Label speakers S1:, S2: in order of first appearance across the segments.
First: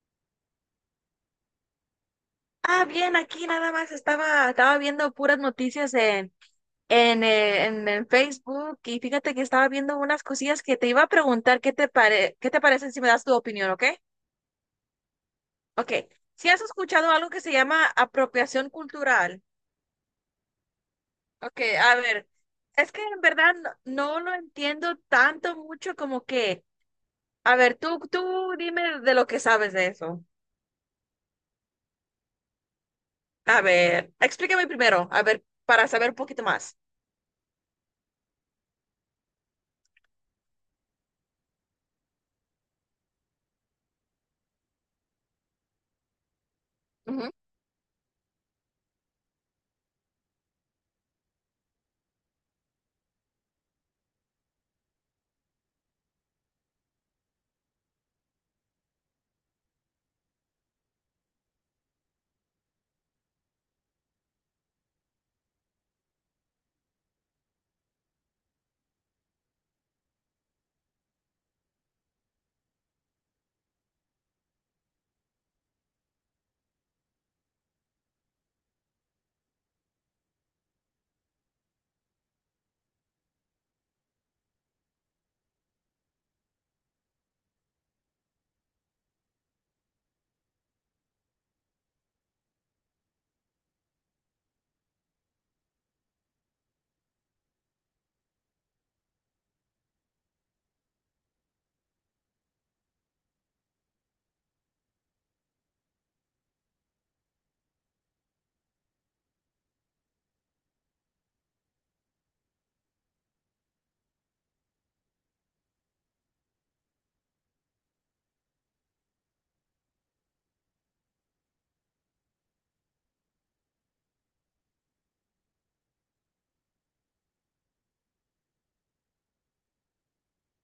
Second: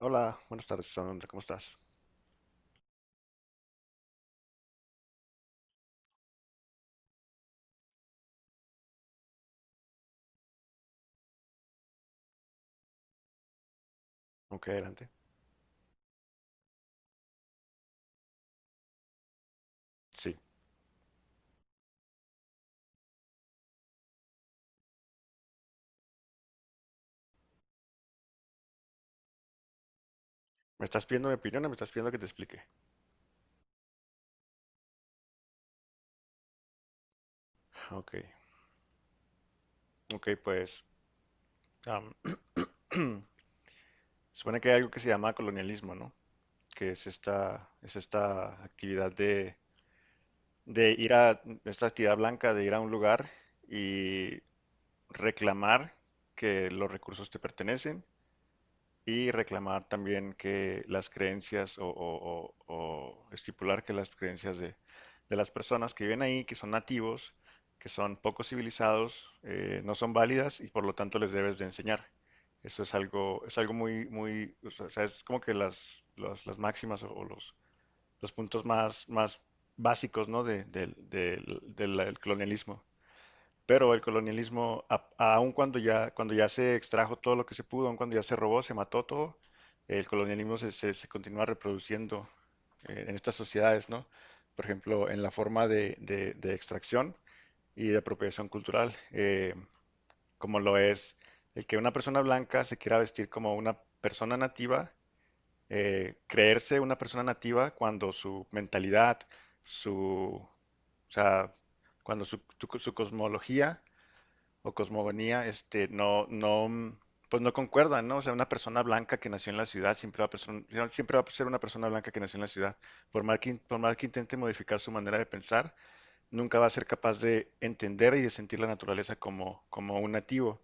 S1: Hola, buenas tardes, Alondra, ¿cómo estás?
S2: Ah, bien, aquí nada más estaba viendo puras noticias en Facebook y fíjate que estaba viendo unas cosillas que te iba a preguntar qué te parecen si me das tu opinión, ¿ok?
S1: Ok, adelante.
S2: Ok, si has escuchado algo que se llama apropiación cultural.
S1: Sí,
S2: Ok, a ver, es que en verdad no lo entiendo tanto mucho como que, a ver, tú dime de lo que sabes de eso.
S1: ¿me estás pidiendo mi opinión o me estás pidiendo que te explique?
S2: A ver, explícame primero, a ver, para saber un poquito más.
S1: Ok, ok, pues am, supone que hay algo que se llama colonialismo, ¿no? Que
S2: Ujú.
S1: es esta actividad de ir a, esta actividad blanca de ir a un lugar y reclamar que los recursos te pertenecen y reclamar también que las creencias o estipular que las creencias de las personas que viven ahí, que son nativos, que son poco civilizados, no son válidas y por lo tanto les debes de enseñar. Eso es algo muy, muy, o sea, es como que las máximas o los puntos más, más básicos, ¿no? Del colonialismo. Pero el colonialismo, aun cuando ya se extrajo todo lo que se pudo, aun cuando ya se robó, se mató todo, el colonialismo se continúa reproduciendo en estas sociedades, ¿no? Por ejemplo, en la forma de extracción y de apropiación cultural, como lo es el que una persona blanca se quiera vestir como una persona nativa, creerse una persona nativa cuando su mentalidad, su, o sea, cuando su cosmología o cosmogonía, este, no, no, pues no concuerdan, ¿no? O sea, una persona blanca que nació en la ciudad siempre va a, siempre va a ser una persona blanca que nació en la ciudad. Por más que, por más que intente modificar su manera de pensar, nunca va a ser capaz de entender y de sentir la naturaleza como, como un nativo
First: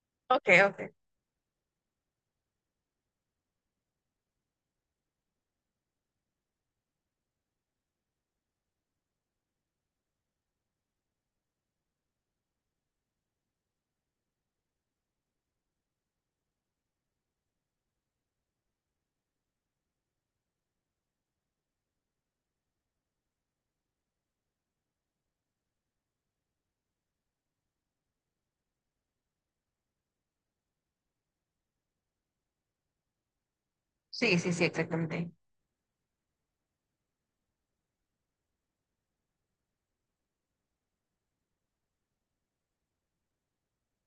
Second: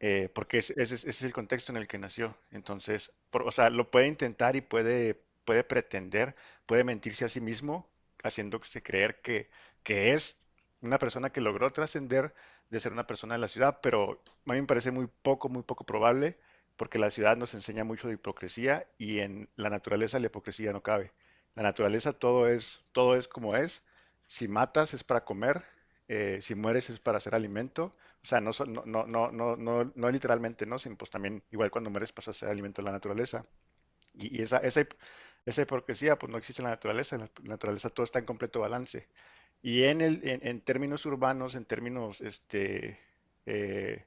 S2: Ok,
S1: porque
S2: ok.
S1: ese es el contexto en el que nació. Entonces, o sea, lo puede intentar y puede, puede pretender, puede mentirse a sí mismo, haciéndose creer que es una persona que logró trascender de ser una persona de la ciudad, pero a mí me parece muy poco probable, porque la ciudad nos enseña mucho de hipocresía y en la naturaleza la hipocresía no cabe. La naturaleza todo es como es. Si matas es para comer, si mueres es para hacer alimento o sea, no, no, no, no, no, no, no literalmente, ¿no? Sino pues también, igual cuando mueres pasas a ser alimento de la naturaleza.
S2: Sí,
S1: Y
S2: sí,
S1: esa,
S2: sí,
S1: esa,
S2: exactamente.
S1: esa hipocresía pues no existe en la naturaleza. En la naturaleza todo está en completo balance. Y en en términos urbanos, en términos este, eh,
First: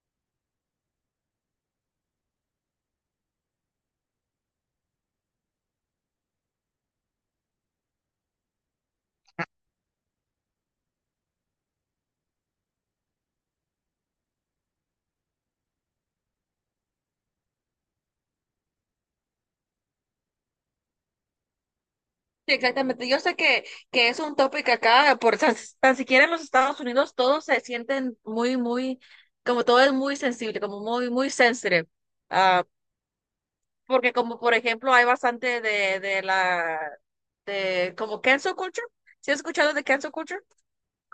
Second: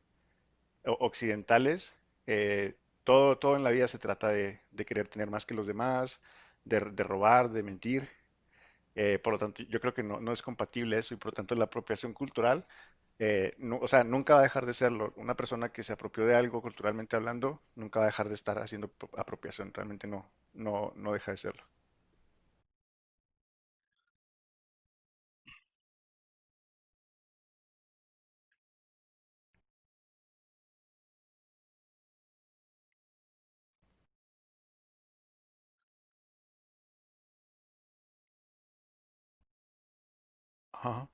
S1: occidentales, eh, todo, todo en la vida se trata de querer tener más que los demás, de robar, de mentir. Por lo tanto, yo creo que no, no es compatible eso y por lo tanto la apropiación cultural, o sea, nunca va a dejar de serlo. Una persona que se apropió de algo culturalmente hablando, nunca va a dejar de estar haciendo apropiación. Realmente no, no, no deja de serlo.
S2: Sí, exactamente. Yo sé que es un tópico acá, tan siquiera en los Estados Unidos todos se sienten muy, muy, como todo es muy sensible, como muy, muy sensitive. Ah, porque como por ejemplo hay bastante de como cancel culture. ¿Sí has escuchado de cancel culture?
S1: Ajá.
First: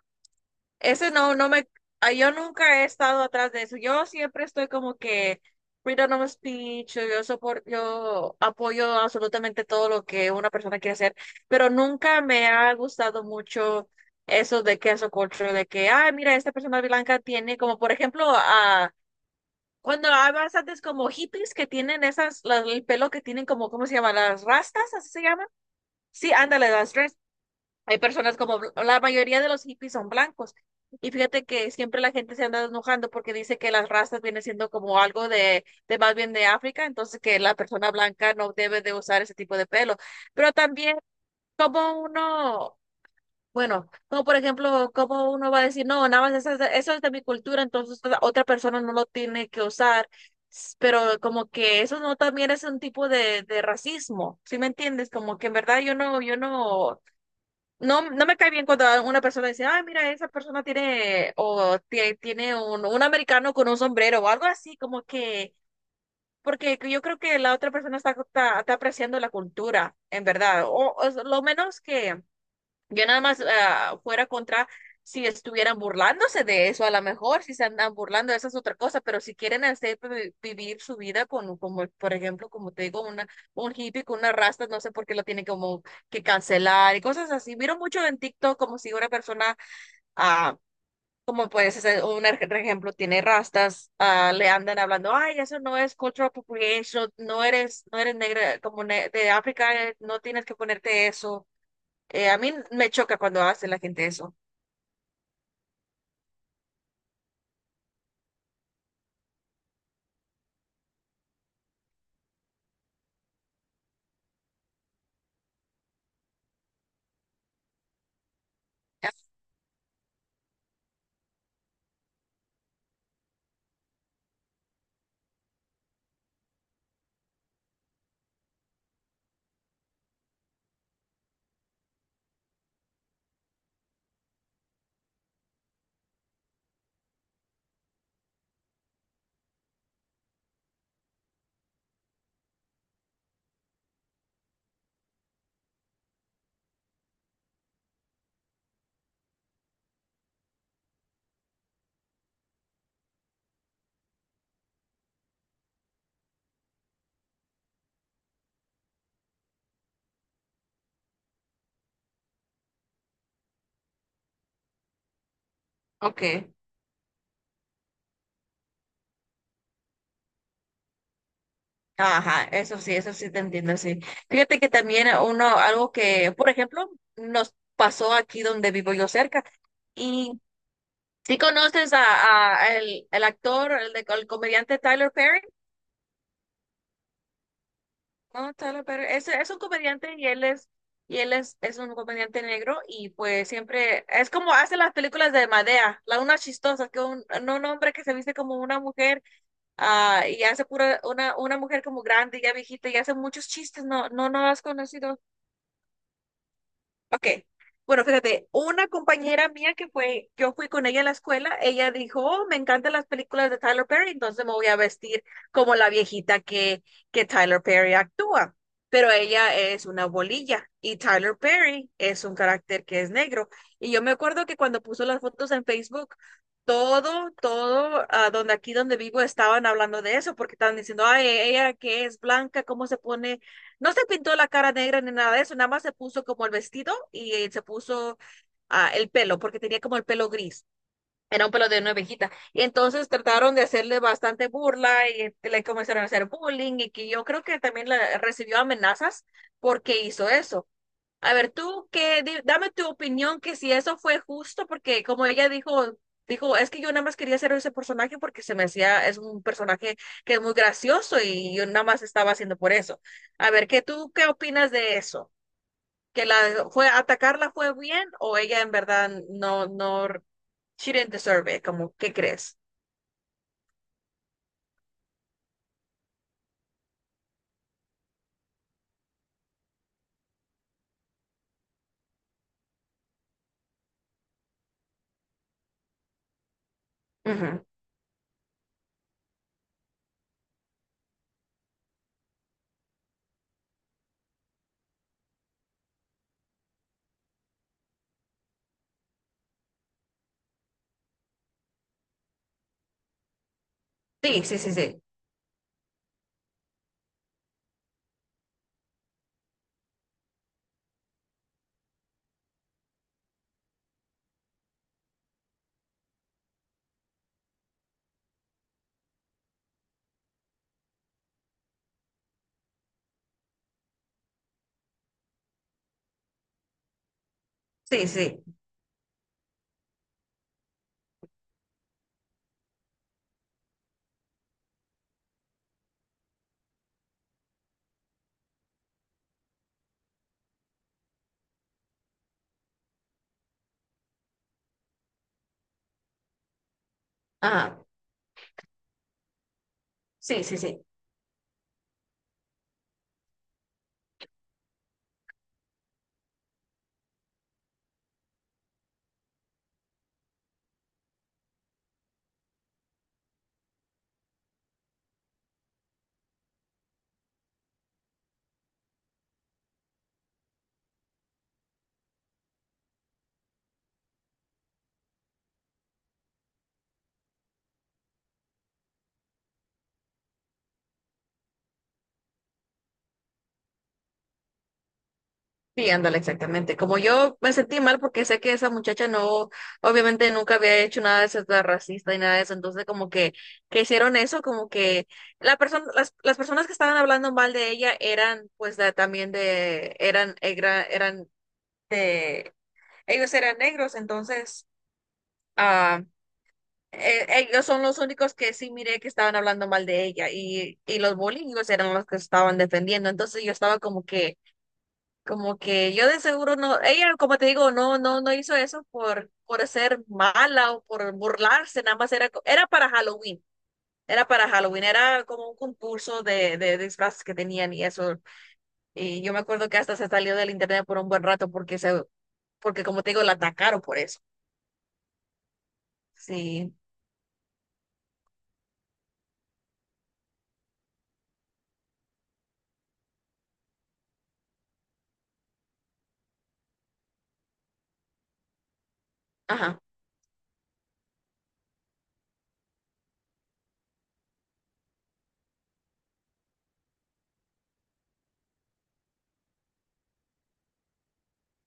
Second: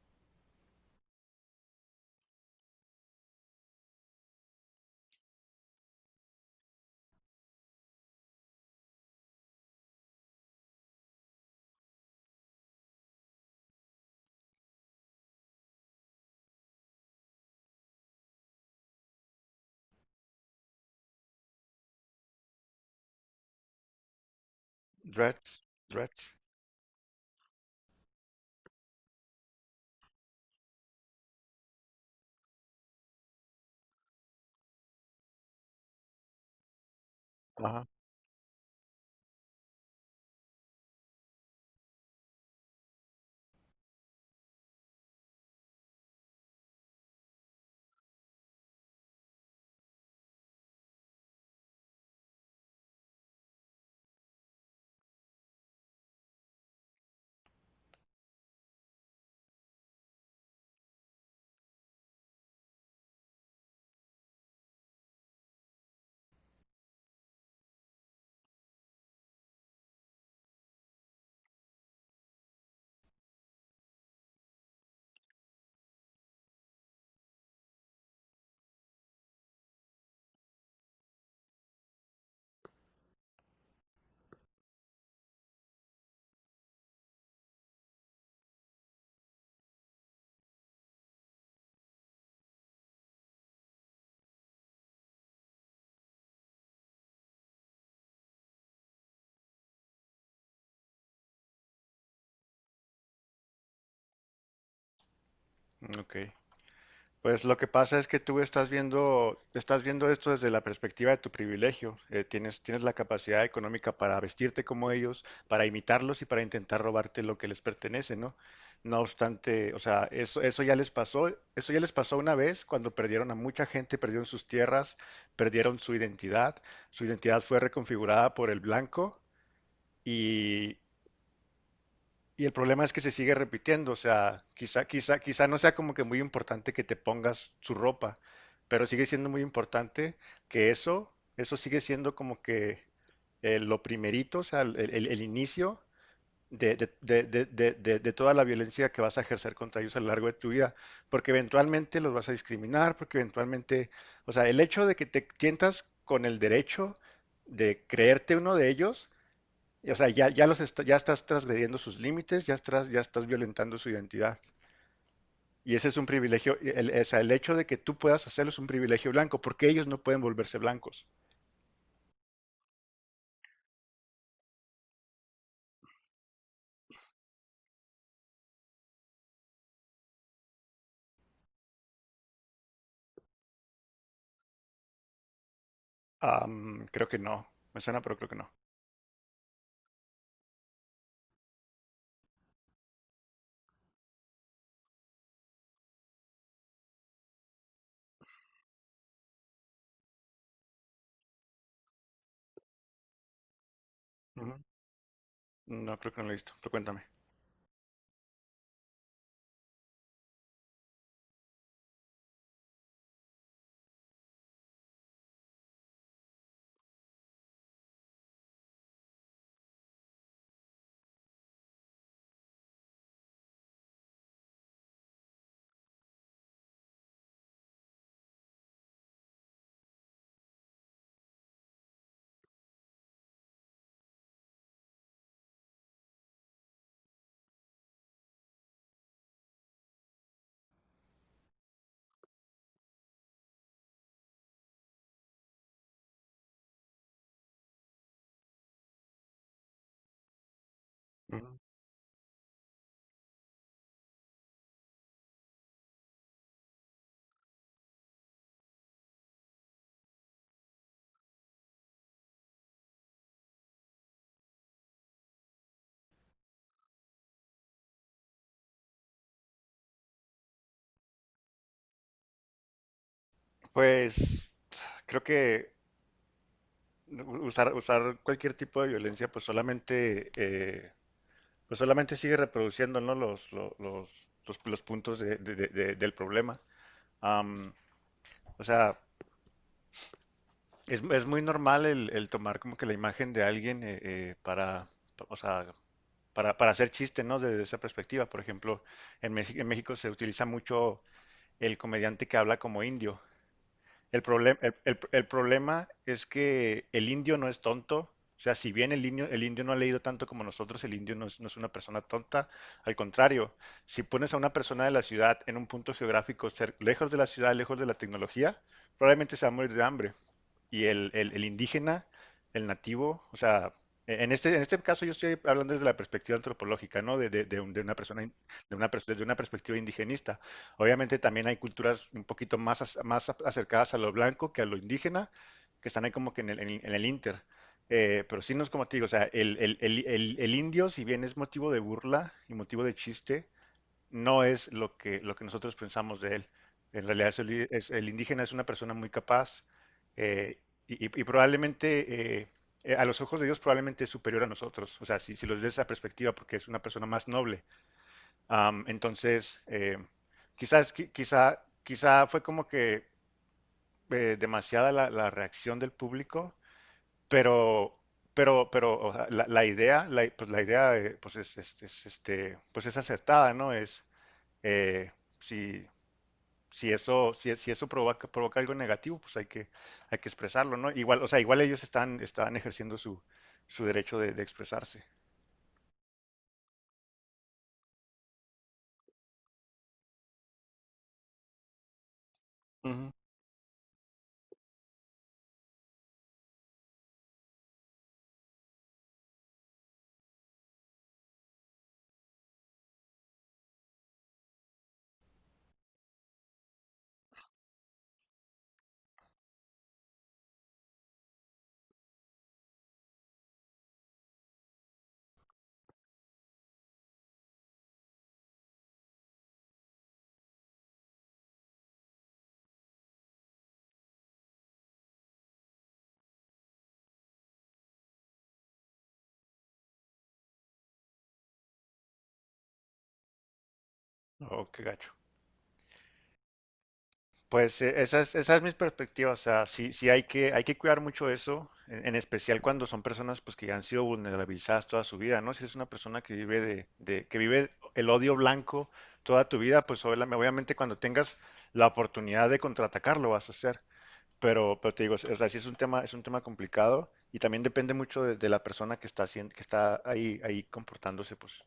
S2: Ese no me, ah, yo nunca he estado atrás de eso. Yo siempre estoy como que freedom of speech, yo apoyo absolutamente todo lo que una persona quiere hacer, pero nunca me ha gustado mucho eso de cancel culture, de que, ah, mira, esta persona blanca tiene como, por ejemplo, a cuando hay bastantes como hippies que tienen el pelo que tienen como, ¿cómo se llama? Las rastas, así se llaman.
S1: Dreads,
S2: Sí,
S1: dreads.
S2: ándale, las hay personas como, la mayoría de los hippies son blancos. Y fíjate que siempre la gente se anda enojando porque dice que las razas viene siendo como algo de más bien de África, entonces que la
S1: Ajá.
S2: persona blanca no debe de usar ese tipo de pelo. Pero también como uno, bueno, como por ejemplo, como uno va a decir, no, nada más eso es de mi cultura, entonces otra persona no lo tiene que usar. Pero como que eso no también es un tipo de racismo, ¿sí me entiendes? Como que en verdad yo no, yo no. No, no me cae bien cuando una persona dice, ay, mira, esa persona tiene, o tiene un americano con un sombrero o algo así, como que, porque yo creo que la otra persona está apreciando la cultura, en verdad, o es lo menos que, yo nada más fuera contra si estuvieran burlándose de eso, a lo mejor si se andan burlando, esa es otra cosa, pero si quieren hacer vivir su vida con, como, por ejemplo, como te digo, una, un hippie con una rasta, no sé por qué lo tiene como que cancelar y cosas así. Miro mucho en TikTok como si una persona, ah, como puedes hacer un ejemplo, tiene rastas, ah, le andan hablando, ay, eso no es cultural appropriation, no eres, no eres negra, de África, no tienes que ponerte eso. A mí me choca cuando hace la gente eso.
S1: Mm, ok. Pues lo que pasa es que tú estás viendo esto desde la perspectiva de tu privilegio. Tienes, tienes la capacidad económica para vestirte como ellos, para imitarlos y para intentar robarte lo que les pertenece, ¿no? No obstante, o sea, eso ya les pasó, eso ya les pasó una vez cuando perdieron a mucha gente, perdieron sus tierras, perdieron su identidad. Su identidad fue reconfigurada por el blanco y, y el problema es que se sigue repitiendo, o sea, quizá, quizá, quizá no sea como que muy importante que te pongas su ropa, pero sigue siendo muy importante que eso sigue siendo como que lo primerito, o sea, el inicio de toda la violencia que vas a ejercer contra ellos a lo largo de tu vida, porque eventualmente los vas a discriminar, porque eventualmente, o sea, el hecho de que te tientas con el derecho de creerte uno de ellos, o sea, ya, ya estás transgrediendo sus límites, ya estás violentando su identidad. Y ese es un
S2: Ok.
S1: privilegio, o sea, el hecho de que tú puedas hacerlo es un privilegio blanco, porque ellos no pueden volverse blancos.
S2: Ajá, eso sí te entiendo, sí. Fíjate que también uno, algo que, por ejemplo, nos pasó aquí donde vivo yo cerca. Y si conoces a el actor, el comediante Tyler Perry,
S1: Creo que no, me suena, pero creo que no.
S2: ¿no? Tyler Perry, es un comediante y y él es un comediante negro y pues siempre, es como hace las películas de Madea, la una chistosa, que un, no, un hombre que se viste como una mujer. Ah, y hace pura una mujer como grande, ya viejita, y hace muchos chistes, no, no, no
S1: Ujú.
S2: has conocido.
S1: No, creo que no lo he visto, pero cuéntame.
S2: Ok. Bueno, fíjate, una compañera mía que fue, yo fui con ella a la escuela, ella dijo, oh, me encantan las películas de Tyler Perry, entonces me voy a vestir como la viejita que Tyler Perry actúa. Pero ella es una bolilla y Tyler Perry es un carácter que es negro. Y yo me acuerdo que cuando puso las fotos en Facebook, donde aquí donde vivo estaban hablando de eso, porque estaban diciendo, ay, ella que es blanca, ¿cómo se pone? No se pintó la cara negra ni nada de eso, nada más se puso como el vestido y se puso el pelo, porque tenía como el pelo gris, era un pelo de una ovejita. Y entonces trataron de hacerle bastante burla y le comenzaron a hacer bullying y que yo creo que también recibió amenazas porque hizo eso. A ver,
S1: Ujú.
S2: tú, dame tu opinión que si eso fue justo, porque como ella dijo, dijo, es que yo nada más quería hacer ese personaje porque se me hacía, es un personaje que es muy gracioso y yo nada más estaba haciendo por eso. A ver, ¿qué tú qué opinas de eso? ¿Que la fue atacarla fue bien o ella en verdad no, no, she didn't deserve it? Como, ¿qué crees?
S1: Pues creo que usar, usar cualquier tipo de violencia, pues solamente sigue reproduciendo, ¿no? Los, los puntos del problema.
S2: Ujú.
S1: Am, o sea, es muy normal el tomar como que la imagen de alguien para, o sea, para hacer chiste, ¿no? Desde esa perspectiva. Por ejemplo, en México se utiliza mucho el comediante que habla como indio.
S2: Sí, sí, sí, sí,
S1: El problema es que el indio no es tonto. O sea, si bien el indio no ha leído tanto como nosotros, el indio no es, no es una persona tonta. Al contrario, si pones a una persona de la ciudad en un punto geográfico lejos de la ciudad, lejos de la tecnología, probablemente se va a morir de hambre y el indígena, el nativo, o sea, en este caso yo estoy hablando desde la perspectiva antropológica, ¿no? De una
S2: sí,
S1: persona,
S2: sí.
S1: de desde una perspectiva indigenista. Obviamente también hay culturas un poquito más, más acercadas a lo blanco que a lo indígena, que están ahí como que en en el inter. Pero sí, no es como te digo, o sea, el indio, si bien es motivo de burla y motivo de chiste, no es lo que nosotros pensamos de él. En realidad es
S2: Ajá,
S1: el indígena es una persona muy capaz
S2: sí, sí,
S1: eh,
S2: sí.
S1: y, y probablemente, a los ojos de Dios, probablemente es superior a nosotros. O sea, si, si los ves de esa perspectiva, porque es una persona más noble. Entonces, quizás, quizá, quizá fue como que demasiada la, la reacción del público, pero... pero o sea, la idea, la, pues la idea, pues es, es, este, pues es acertada, ¿no? Es, eh, si, si eso, si, si eso provoca, provoca algo negativo, pues hay que expresarlo, ¿no? Igual, o sea, igual ellos están, están ejerciendo su, su derecho de expresarse.
S2: Sí, ándale, exactamente. Como yo me sentí mal porque sé que esa muchacha no, obviamente nunca había hecho nada de ser tan racista y nada de eso, entonces como
S1: Ujú.
S2: que hicieron eso, como que la persona, las personas que estaban hablando mal de ella eran pues de- también de, eran, era- eran de, ellos eran negros, entonces ah, ellos son los únicos que sí miré que estaban hablando mal de ella y los bullyingos eran los que estaban defendiendo, entonces yo estaba como que yo de seguro no, ella, como te digo, no, no, no hizo eso por ser mala o por burlarse, nada más era para Halloween, era para Halloween, era como un concurso de disfraces que tenían y eso. Y yo me acuerdo que hasta se salió del internet por un buen rato porque porque como te digo, la atacaron por eso.
S1: Oh, qué gacho.
S2: Sí,
S1: Pues esa es mi perspectiva, o sea, sí, sí hay que cuidar mucho eso, en especial cuando son personas pues que han sido vulnerabilizadas toda su vida, ¿no? Si es una persona que vive que vive el odio blanco toda tu
S2: ajá,
S1: vida, pues obviamente cuando tengas la oportunidad de contraatacar lo vas a hacer. Pero te digo, o sea, sí es un tema complicado y también depende mucho de la persona que está haciendo, que está ahí, ahí comportándose, pues,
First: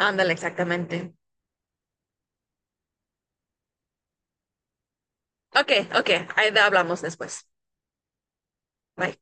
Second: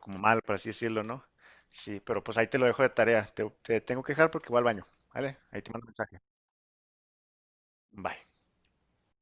S1: como mal, por así decirlo,
S2: exactamente.
S1: ¿no? Sí, pero pues ahí te lo dejo de tarea. Te tengo que dejar porque voy al baño, ¿vale? Ahí te
S2: Ok,
S1: mando un
S2: ok,
S1: mensaje.
S2: ahí hablamos después.
S1: Bye.
S2: Bye.